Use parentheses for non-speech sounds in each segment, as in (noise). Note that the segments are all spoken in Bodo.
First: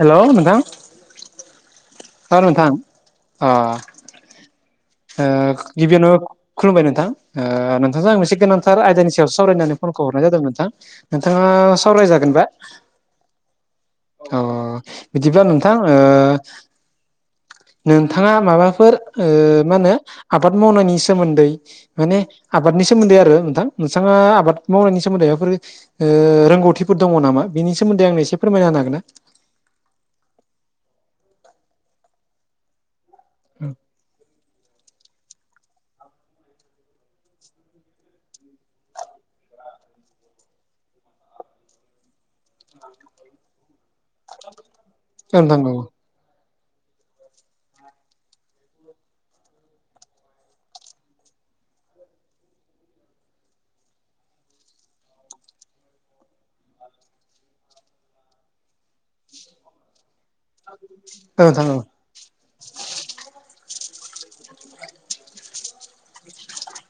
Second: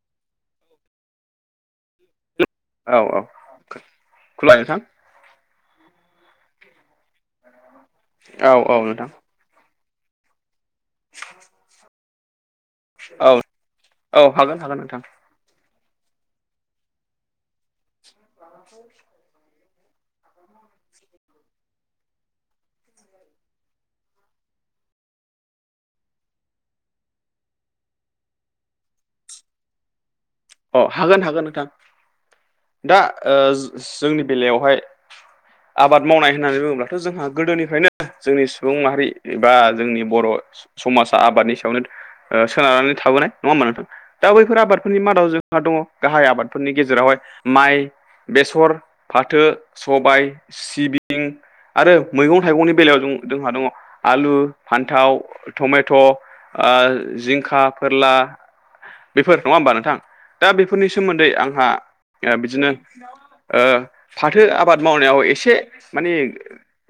हेलौ नोंथां औ नोंथां अ (unintelligible) ओ गिबियावनो खुलुमबाय नोंथां ओ नोंथांजों आं मोनसे औ औ गोनांथार नोंथां आयदानि सायावसो सावरायनानै फनखौ हरनाय जादों नोंथां नोंथाङा सावरायजागोन बा? औ औ हागोन हागोन नोंथां बिदिब्ला नोंथां ओ नोंथाङा माबाफोर ओ मा होनो आबाद मावनायनि सोमोन्दै माने आबादनि सोमोन्दै आरो नोंथां नोंथाङा आबाद मावनायनि सोमोन्दै एफोरो ओ रोंगौथिफोर दङ नामा बिनि सोमोन्दै आंनो एसे फोरमायना होनो हागोन ना? अ हागोन हागोन नोंथां दा ओ जो जोंनि बेलायावहाय (unintelligible) आबाद मावनाय होननानै बुङोब्लाथ' जोंहा गोदोनिफ्रायनो जोंनि सुबुं माहारि एबा जोंनि बर' समाजा आबादनि सायावनो ओ सोनारनानै थाबोनाय नङा होमा नोंथां दा बैफोर आबादफोरनि मादाव औ जों नोंथां औ गाहाय आबादफोरनि गेजेरावहाय माइ, बेसर, फाथो, सबाइ सिबिं आरो मैगं थाइगंनि बेलायाव जों दोंहा दङ आलु, फान्थाव, टमेट' ओ जिंखा, फोरला बेफोर नङा होमबा नोंथां दा बेफोरनि सोमोन्दै औ नोंथां आंहा औ ओ बिदिनो ओ फाथो आबाद मावनायाव एसे माने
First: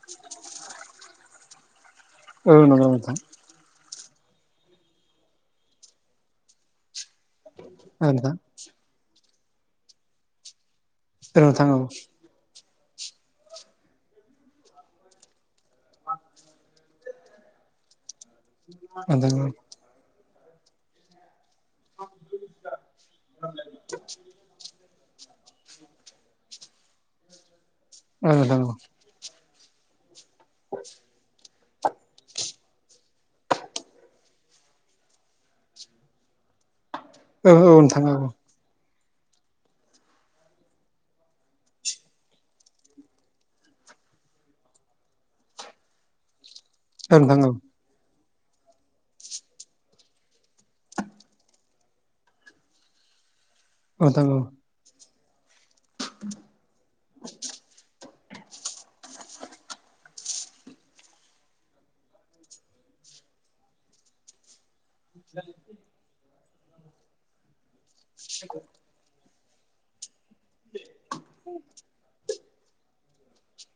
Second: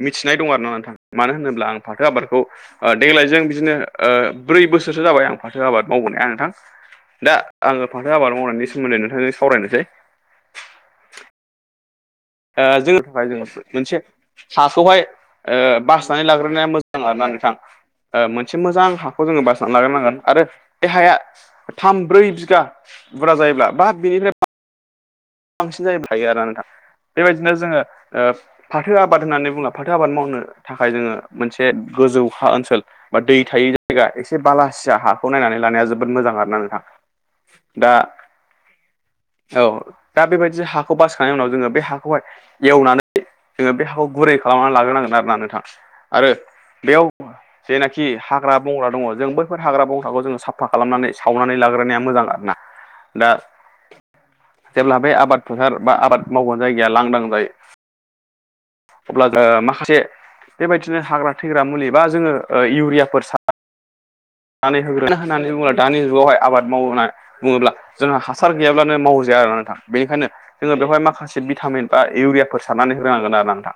मिथिनाय दं आरो ना नोथाङ। मानो होनोब्ला आं फाथो आबादखौ औ नंगौ नोंथां देग्लायजों बिदिनो ओ ब्रै बोसोरसो जाबाय आं फाथो आबाद मावबोनाया नोंथां दा आङो फा औ नोंथां औ नायनि सोमोन्दै नोंथांजों सावरायनोसै। औ नोंथां। औ ओ जोङो दहाय जोङो मोनसे हाखौहाय ओ बासनानै लाग्रोनाया मोजां आरोना नोंथां। ओ मोन से मोजां हाखौ औ जोङो बासना लाग्रोनांगोन आरो बे हाया। थाम ब्रै बिघा बुरजा जायोब्ला बा बिनिनो। बांसिन जायो थायो आरो ना नोंथा बेबायदिनो जोङो ओ औ नोंथां औ फाथो आबाद होननानै बुंब्ला फाथो आबाद मावनो थाखाय जोङो मोनसे गोजौ हा ओनसोल बा दै थायै जायगा एसे बालासिया हाखौ नायनानै लानाया जोबोद मोजां आरो ना नोंथां। औ औ दा नोंथां औ औ दा बेबायदि हाखौ बासिखांनायनि उनाव जोङो बे हाखौहाय एवनानै जोङो बे हाखौ गुरै खालामनानै लाग्रोनांगोन आरोना नोंथां आरो बेयाव औ नोंथां औ जेनाखि हाग्रा बंग्रा दङ जों बैफोर हाग्रा बंग्राखौ जोङो साफा खालामनानै सावनानै लाग्रोनाया मोजां आरोना। दा औ नोंथां औ जेब्ला बे आबाद फोथार बा आबाद मावग्रा जायगाया लांदां जायो अब्ला ओ माखासे बेबायदिनो हाग्रा थैग्रा मुलि बा जोङो ओ इउरियाफोर सार नानै होग्रो नांगौ मानो बुंङोब्ला दानि जुगावहाय आबाद मावनाय बुङोब्ला जोंहा हासार गैयाब्ला नों मावजाया नोंथां बेनिखायनो जोंङो बेवहाय माखासे भिटामिन बा इउरिया फोर सारनानै होग्रो नांगोन आरो ना नोंथां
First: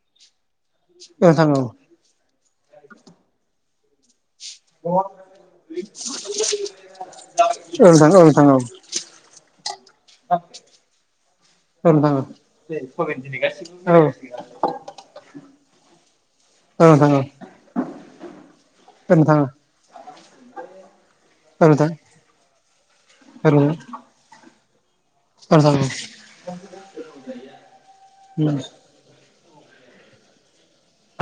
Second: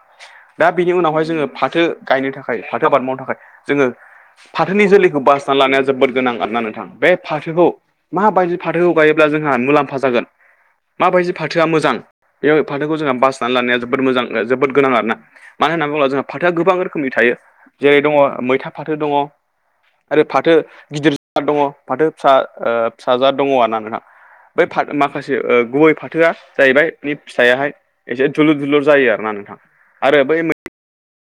दा बिनि उनावहाय औ जोङो नोंथां औ फाथो गायनो थाखाय फाथो आबाद मावनो थाखाय जोङो फाथोनि जोलैखौ बास जोबोद गोनां आरो ना नोंथां बे फाथोखौ औ नोंथां औ नोंथां औ माबायदि फाथोखौ गायोब्ला जोंहा मुलाम फा जागोन माबायदि फाथोआ औ मोजां नोंथां औ नोंथां औ बे फाथोखौ जोंहा बासिनानै लानाया औ जोबोद मोजां जोबोद गोनां आरोना। मानो होनना बुङोब्ला जोंहा फाथोआ गोबां नोंथां औ नोंथां रोखोमनि औ थायो जेरै दङ मैथा फाथो दंङ। नोंथां आरो फाथो गिदिर फिसा दङ औ नोंथां औ नोंथां औ नोंथां औ नोंथां औ नोंथां औ नोंथां औ फाथो फिसा ओ फिसाजाद दङ औ आरोना नोंथां। बै फाथो मा माखासे नोंथां औ गुबै फाथोआ जाहैबाय बेनि फिथाइयाहाइ एसे दुलुर दुलुर जायो आरोना नोंथा आरो बै मो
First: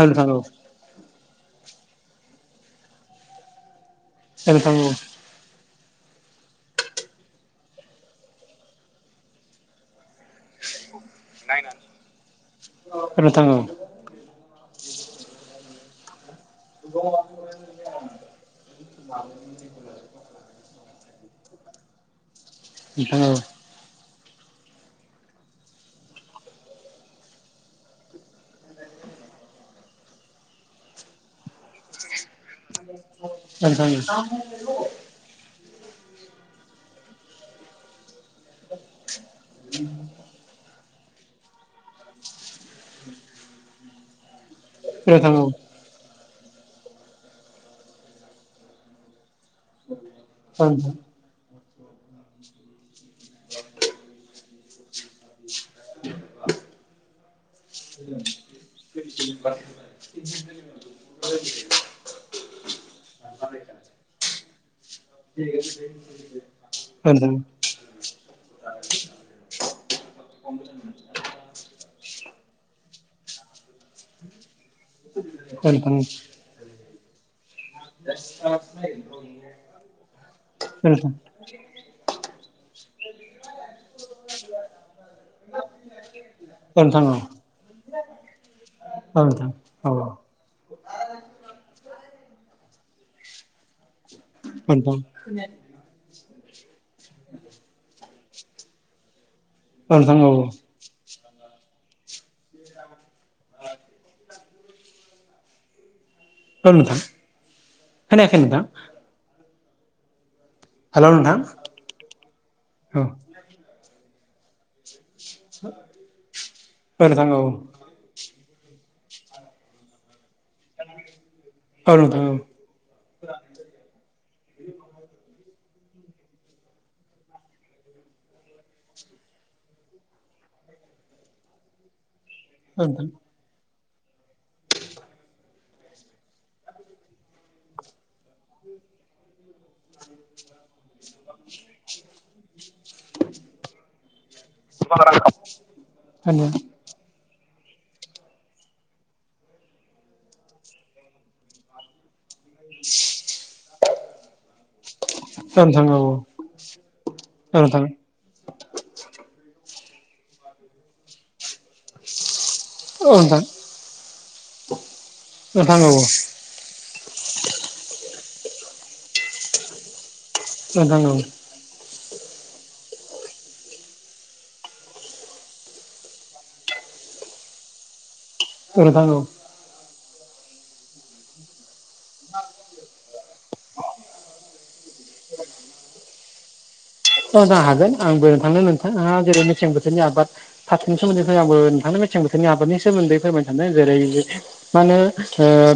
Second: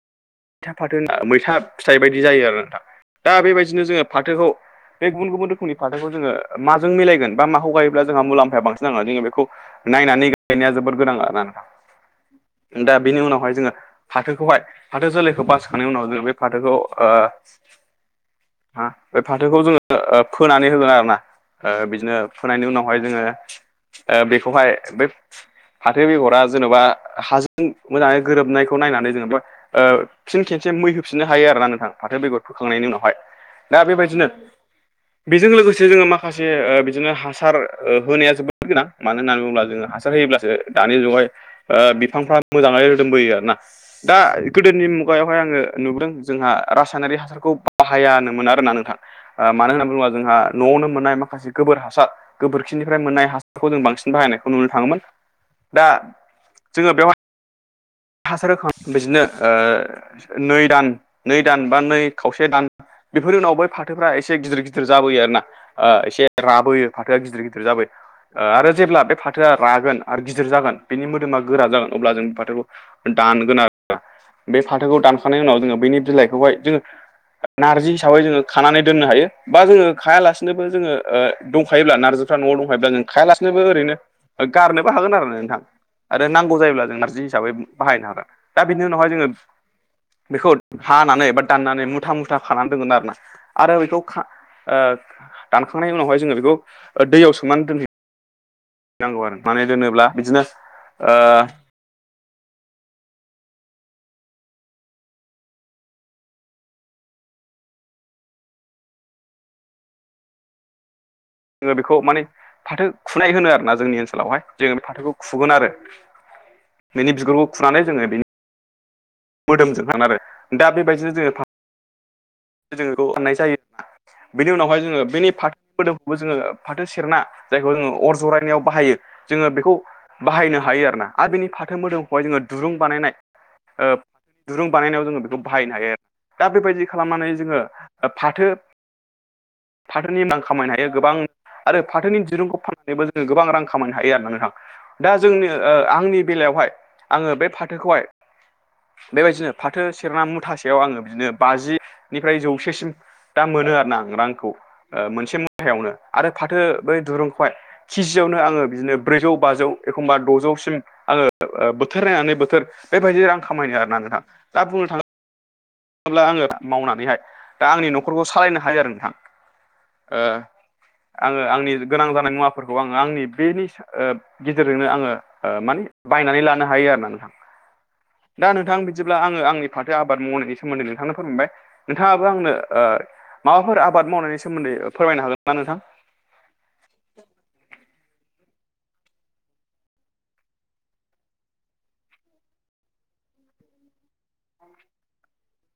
हेल' हेल' मैथा फाथो मैथा फिथाइ बायदि जायो आरो नोंथां दा बेबायदिनो जोङो फाथोखौ बे गुबुन गुबुन रोखोमनि फाथोखौ जोङो माजों मिलायगोन बा माखौ गायोब्ला जोंहा मुलाम्फाया बांसिन जागोन जोङो बेखौ नायनानै गायनाया जोबोद गोनां आरोना नोंथां दा बिनि नोंथां औ नोंथां औ नोंथां औ उनावहाय जोङो फाथोखौहाय हाथो जोलैखौ बासिखांनायनि उनाव जों बे फाथोखौ ओ बे फाथोखौ जोङो ओ फोनानै होगोन आरो ना ओ बिदिनो फोनायनि उनावहाय औ नोंथां औ जोङो ओ बेखौहाय बै फाथो बेगरा जेन'बा हाजों मोजांङै गोरोबनायखौ नायनानै जेनेवबा ओ फि खेबसे मै होफिननो हायो आरो ना नोंथां फाथो बेगर फोखांनायनि उनावहाय दा नोंथां औ औ बेबायदिनो बेजों लोगोसे जोङो माखासे ओ बिदिनो हासार ओ होनाया जोबोद गोनां मानो होननानै बुङोब्ला जोङो हासार होयोब्लासो दानि जुगावहाय ओ बिफांफ्रा मोजांङै रोदोमबोयो आरोना दा गोदोनि मुगायावहाय आङो नुबोदों जोंहा रासायनारि हासारखौ बाहायनो मोना आरोना नोंथां ओ मानो होनना बुङोब्ला जोंहा न'आवनो मोननाय माखासे गोबोर हासार गोबोरखिनिफ्राय मोननाय हासारखौ जों बांसिन बाहायनायखौ नुनो थाङोमोन दा जोङो बेवहाय हासार होखांनानै बिदिनो ओ नै दान नै दान बा नै खावसे दान बेफोरनि उनाव बै फाथोफ्रा एसे गिदिर गिदिर गिदिर जाबोयो आरो ना ओ एसे राबोयो फाथोआ गिदिर गिदिर जाबोयो ओ आरो जेब्ला बे फाथोआ रागोन आरो गिदिर जागोन बेनि मोदोमा गोरा जागोन अब्ला जों फाथोखौ दानगोन आरोना बे फाथोखौ दानखांनायनि उनाव जोङो बैनि बिलाइखौहाय जोङो नार्जि हिसाबै जोङो खानानै दोननो हायो बा जोङो खायालासिनोबो जोङो ओ दंखायोब्ला नारजि फ्रा न'आव दंखायोब्ला जों खायालासिनोबो ओरैनो गारनोबो हागोन आरो ना नोंथां आरो नांगौ जायोब्ला जों नारजि हिसाबै बाहायनो हागोन दा बिनि उनावहाय जोङो बेखौ हानानै बा दाननानै मुथा मुथा खानानै दोनगोन आरोना आरो बेखौ दानखांनायनि उनावहाय जोङो बेखौ दैयाव सोमनानै दोनै नांगौ आरो माने दोनोब्ला बिदिनो ओ (unintelligible) र नोंथां खोनायाखै नोंथां हेल' नोंथां जोङो बेखौ माने फाथो औ खुनाय होनो आरोना जोंनि ओनसोलावहाय जोङो फाथोखौ खुगोन आरो बिनि नोंथां औ बिगुरखौ खुनानै जोङो बेनि मोदोमजों थान आरो दा बेबायदिनो जोङो औ नोंथां जों बेखौ अननाय जायो नामा बेनि उनावहाय जोङो बेनि फाथो मोदोमखौबो जोङो फाथो सेरना जायखौ जोङो अर जरायनायाव बाहायो जोङो बेखौ बाहायनो हायो आरोना आरो बिनि फाथो मोदोमखौहाय जोङो दुरुं औ नोंथां बानायनाय दुरुं बानायनायाव जोङो बेखौ बाहायनो हायो आरो दा बेबायदि खालामनानै जोङो फाथो फाथोनि मां खामायनो हायो गोबां आरो फाथोनि दिरुंखौ फान नानैबो जोङो गोबां रां खामायनो हायो आरा नोंथां दा जोंनि आंनि होनो औ बेलायावहाय आङो बे फाथोखौहाय बेबायदिनो फाथो सेरना मुथासेयाव आङो बिदिनो बाजिनिफ्राय जौसेसिम दा मोनो आरो ना आं रांखौ मोनसे नोंथां मुथायावनो औ आरो फाथो बै दुरुंखौहा औ नोंथां औ किजि नो आं बिनो ब्रै बाजौ एखमबा द'सिम आडों बोथोर नायनानै बोथोर बेबायदि रां नोंथां खामायायो आरोना नोंथां दा बुंनो थाङोब्ला थांगौ आङो मावनानैहाय दा आंनि न'खरखौ सालायनो हायो आरो नोंथां नोंथां औ आङो आंनि गोनां जानाय मुवाफोरखौ आङो आंनि बेनि गेजेरजोंनो आङो माने बायनानै लानो हायो आरो ना नोंथां (unintelligible) दा नोंथां बिदिब्ला औ आङो आंनि फाथो आबाद मावनायनि सोमोन्दै नोंथांनो फोरमबाय नोंथाङाबो आंनो माबाफोर आबाद मावनायनि सोमोन्दै फोरमायनो हागोन ना नोंथां अ जानो हागोन आंबो नोंथांनो नोंथाङा जेरै मेसें बोथोरनि आबाद पाथथिनि सोमोन्दै आंबो नोंथांनो मेसें बोथोरनि आबादनि सोमोन्दै फोरमाय सानदों जेरै मा होनो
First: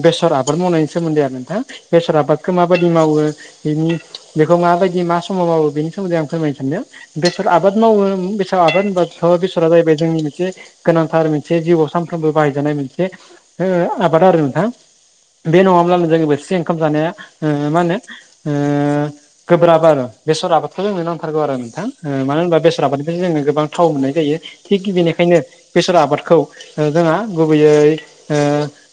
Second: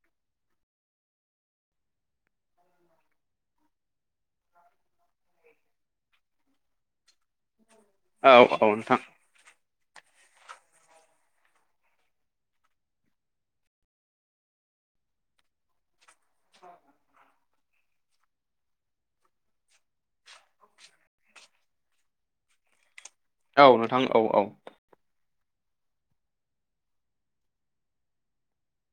बेसर आबाद मावनायनि सोमोन्दै आरो नोंथां बेसर आबादखौ माबाददि मावो बिनि बेखौ माबायदि मा समाव मावो बेनि सोमोन्दैं फोरमाय सानदों बेसर आबाद मावो औ बेसआव औ आबाद नोंथां होनबा था बेसरा जाहैबाय जोंनि मोनसे गोनांथार मोनसे जिउआव सानफ्रोमबो बाहायजानाय मोनसे आबादा आरो नोंथां बे नङाब्ला नों जांबोथिसे ओंखाम जानाया ओ मा होनो ओ गोब्राब आरो बेसर आबा ' जोंनो नांथारौ आरो नोंथां मानो होनबा बेसर आबादनिफ्राय जोङो गोबां औ थाव नोंथां मोननाय औ जायो औ। औ थिग बेनिखायनो बेसर आबादखौ जोंहा गुबैयै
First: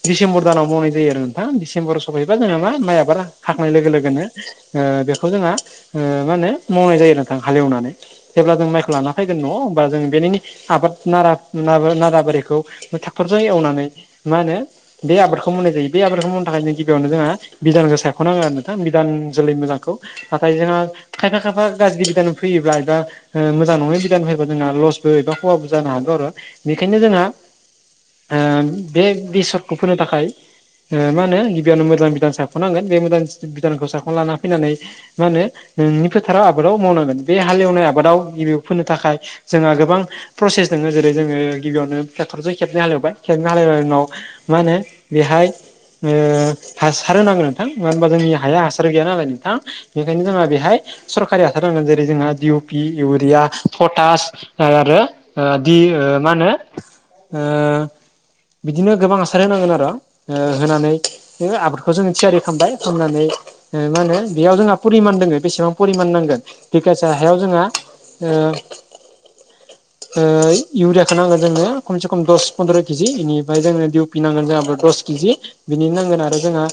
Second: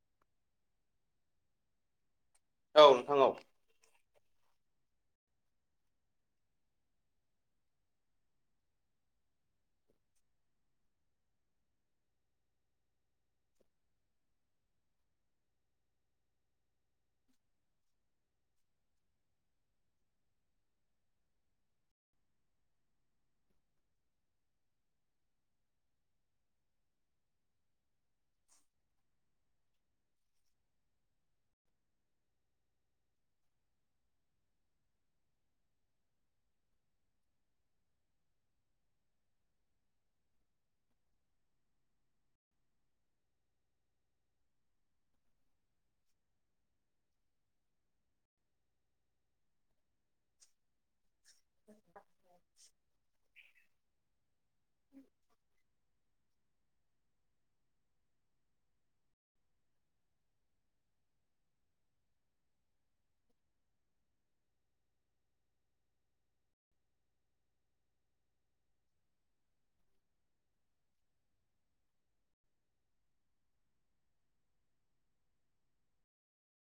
डिसेम्बर दानाव मावनाय जायो आरो नोंथां दिडिसेम्बर सफैबा जोंहा मा माइ आबाद नोंथां औ। हाखनाय लोगो लोगोनो बेखौ जोंहा मा होनो मावनाय जायो नोंथां हालेवनानै जेब्ला जों माइखौ लाना फैगोन नङ होनोमबा जों बेनिनो आबाद नारा नाराबारिखौ ट्रेक्टर जों एवनानै मा होनो बे आबादखौ मावनाय जायो बे आबादखौ मावनो थाखायों गिबियावनो जोंहा बिधानजों सायख'नाङो आरो नोंथां बिधान जोलै मोजांखौ नाथाय जोंहा खायफा खाफा गाज्रि गोदान फैयोबा एबा मोजां नङै बिदान फयोबा जोंहा लसबो एबा खवाबो जानो हागौ आरो बेखायनो जोंहा बे बिसरखौ फोनो थाखाय मा होनो गिबियावनो मोजां बिधान साख'नांगोन बे मोजां बिधानखौ साखख'ना लाना फैनानै मा होनो फोथाराव आबादाव मावनांगोन बे हालेवनाय प्रसेस दनोङो जेरै जोङो गिबियावनो ट्रेक्टरजों खेबै हालेवबाय खेबै हाले उनाव मा होनो बेहाय ओ हासार होनांगौ नोंथां मानो होनबा जोंनि बेखायनो जोंहा बेहाय सरकारि हासार ददों जेरै जोंहा दिडिउ पि इउरिया पटास आरो दि मा होनो। ओ बिदिनो गोबां हासार होनांगोन आरो ओ होनानै बे आबादखौ जों थियारि खालामबाय खालामनानै। मा होने बेयाव जोंहा परिमान दङो बेसेबां फरिमान नांगोन बिकासे हायाव जोंहा इउरियाखौ नांगोन जोंनो खमसे खम दस पन्द्र' केजि बेनिफ्राय जोंनो दिउ फिनांगोन जोंहा दस केजि बिनि नांगोन आरो जोंहा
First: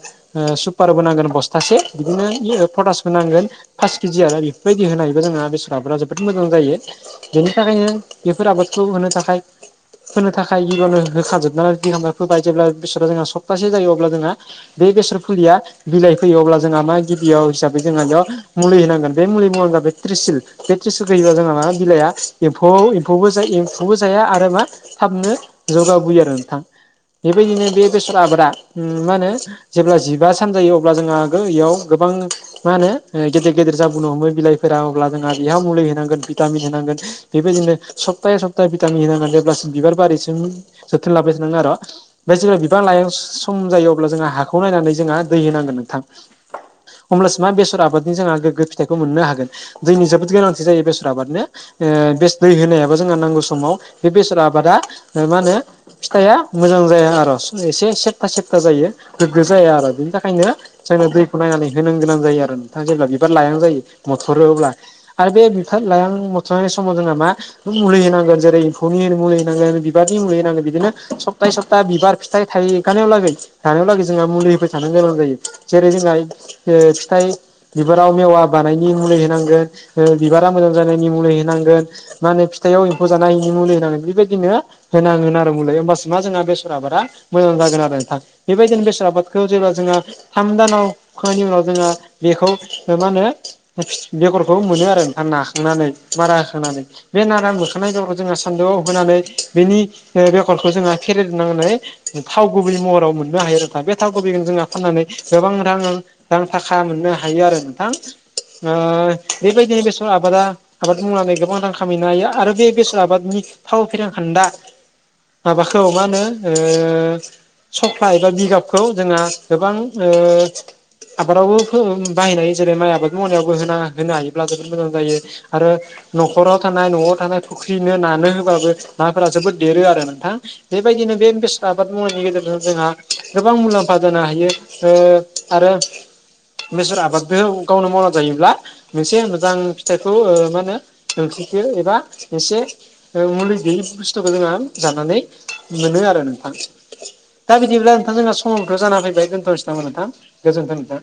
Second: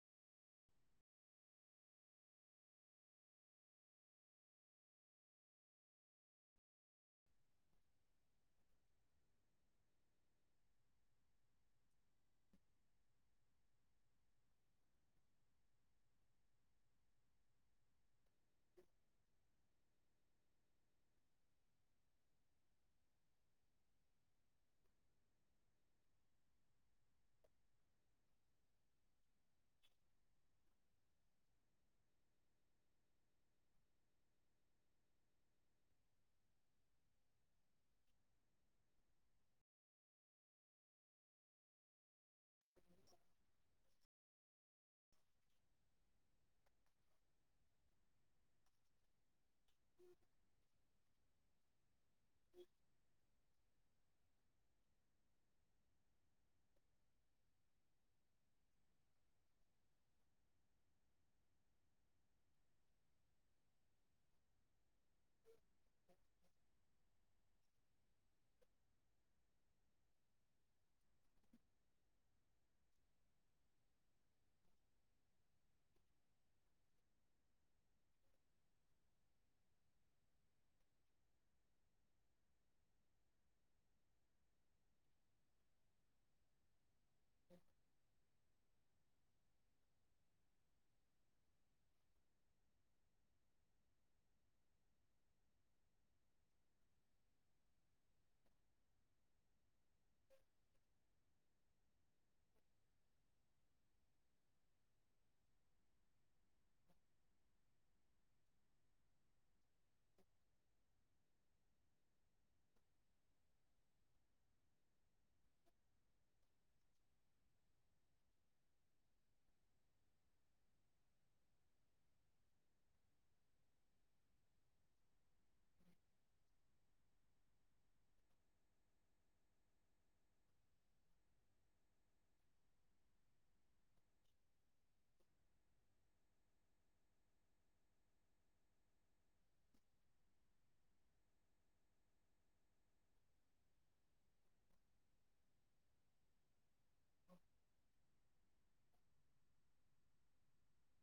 सुपारबो नांगोन बस्थासे बिदिनो फटासबो नांगोन। फास केजि आरो बेफोरबायदि होनायबो जोंहा बेसरफोरा जोबोद मोजां जायो। बेनि थाखायनो बेफोर आबादखौ होनो थाखाय होनो थाखाय बिबाननो होखाजोब न बिहामा फोबाय जेब्ला बिसोरा जोंहा सप्तासे जायो अब्ला जोंहा। बे बेसर फुलिया बिलाइ फैयो अब्ला जोंहा मा गिबियाव हिसाबै जोंहा बेयाव। मुलि नांगोन बेमलि मुलिनि मुं आबेत्रिसल बे ट्रिस गयोबा जोंहा मा बिलाइ एम्फौ एम्फौबो ज एम्फौबो जाया आरो मा थाबनो जौगाबोयो आरो नोंथां बेबायदिनो बे बेसर आबादा मा होनो जेब्ला जिबा सान जायो अब्ला जों आगो इयाव गोबां मा होनो। गेदेर गेदेर जाबोननो हमो बिलाइफोरा अब्ला जोंहा बिहा मुलि होनांगोन भिटामिन होनांगोन बेबायदिनो सप्ताहै सप्ताह भिटामिन होनांगोन जेब्लासिम बिबार बारिसिम जोथोन लाबाय थानांगोन आरो' मफ्राय जेब्ला बिबां लइ सम जायो अब्ला जोंहा हाखौ नायनानै जोंहा दै होनांगोन नोंथां अमब्लासा बेसर आबाद जोंहा गोगो फिथाइखौ मोननो होन दैनि जोबो गोनां जायो बेसर आबादनो। बे दै होनायाबो जोंहा नांगौ समाव बे बेसर आबादा मा होनो फिथाइआ मोजां जाया आरो एसे सेबथा सेबथा जायो गोग्गो जाया आरो बिनि थाखायनो। जानो दैखौ नायनानै होनांग गोनां जायो आरो नोंथाङा जेब्ला बिबार लायां जायो मथरो अब्ला आरो बे बिफार लइां मथ'नाय समाव जोंना मा मुलि होनांगोन जेरै एम्फौनि मुलि होनांगोन बिबारनि मुलि होनांगोन बिदिनो सप्ता सप्ता बिबार फिथाइ थाइगानायाव लागै जानायाव लागै जोंहा मुलि होफोर थानो गोनां जायो जेरै जोंहा। बे फिथाइ बिबाराव मेवा बानायनि मुलि होनांगोन बिबारा मोजां जानायनि मुलि होनांगोन मा होनो फिथाइयाव एम्फौ जानायिनि मुलि होनांग बेबायदिनो। होनांगोन आरो मलै होमबाससि मा जोंहा बेसरा बारा मोजां जागोन आरो नोंथां बेबायदिनो बेसाद आबादखौ जेब्ला जोङो थाम दानाव खनि उनाव जोङो बेखौ मा होनो बेगरखौ मोनो आरो नोंथा नाखांनानै मारा होखांनानै बे नारा बुरखांनाय बेरखौ जोङो सान्दुआव होनानै बेनि बेगरखौ जोङो फेरेदनानै थाव गुबै महराव मोननो हायो आरोोना बे थाव गुबैखौ जोंहा फाननानै गोबां रां गोजां थाखा मोननो हायो आरो नोंथां बेबायदिनो बेसर आबादा आबाद मावनानै गोबां रां खामायनो हायो आरो बे बेसर आबादनि फाव फेरेंखान्दा माबाखौ मा होनो सफ्ला एबा बिगाबखौ जोंहा गोबां आबादावबो बाहायनायायो जेरै माइ आबाद मावनायावबो होना होनो हायोब्ला जोबोद मोजां जायो आरो न'खराव थानाय न'आव थानाय फुख्रिनो नानो होबाबो नाफोरा जोबोद देरो आरो नोंथां। बेबायदिनो बे बेसाद आबाद मावनायनि गेजेरजों जोंहा गोबां मुलाम्फा दानो हायो। आरो बेसर आबादबो गावनो मावना जायोब्ला। मोनसे मोजां फिथाइखौ मा होनो सोंखखो एबा एसे मुलि गैयै बुस्थुखौ जोंहा जानानै मोनो आरो नोंथां दा बिदिब्ला नोंथां जोंहा समावथ' जाना फैबाय दोनथ'सै नामोन नोंथां गोजोन्थों नोंथां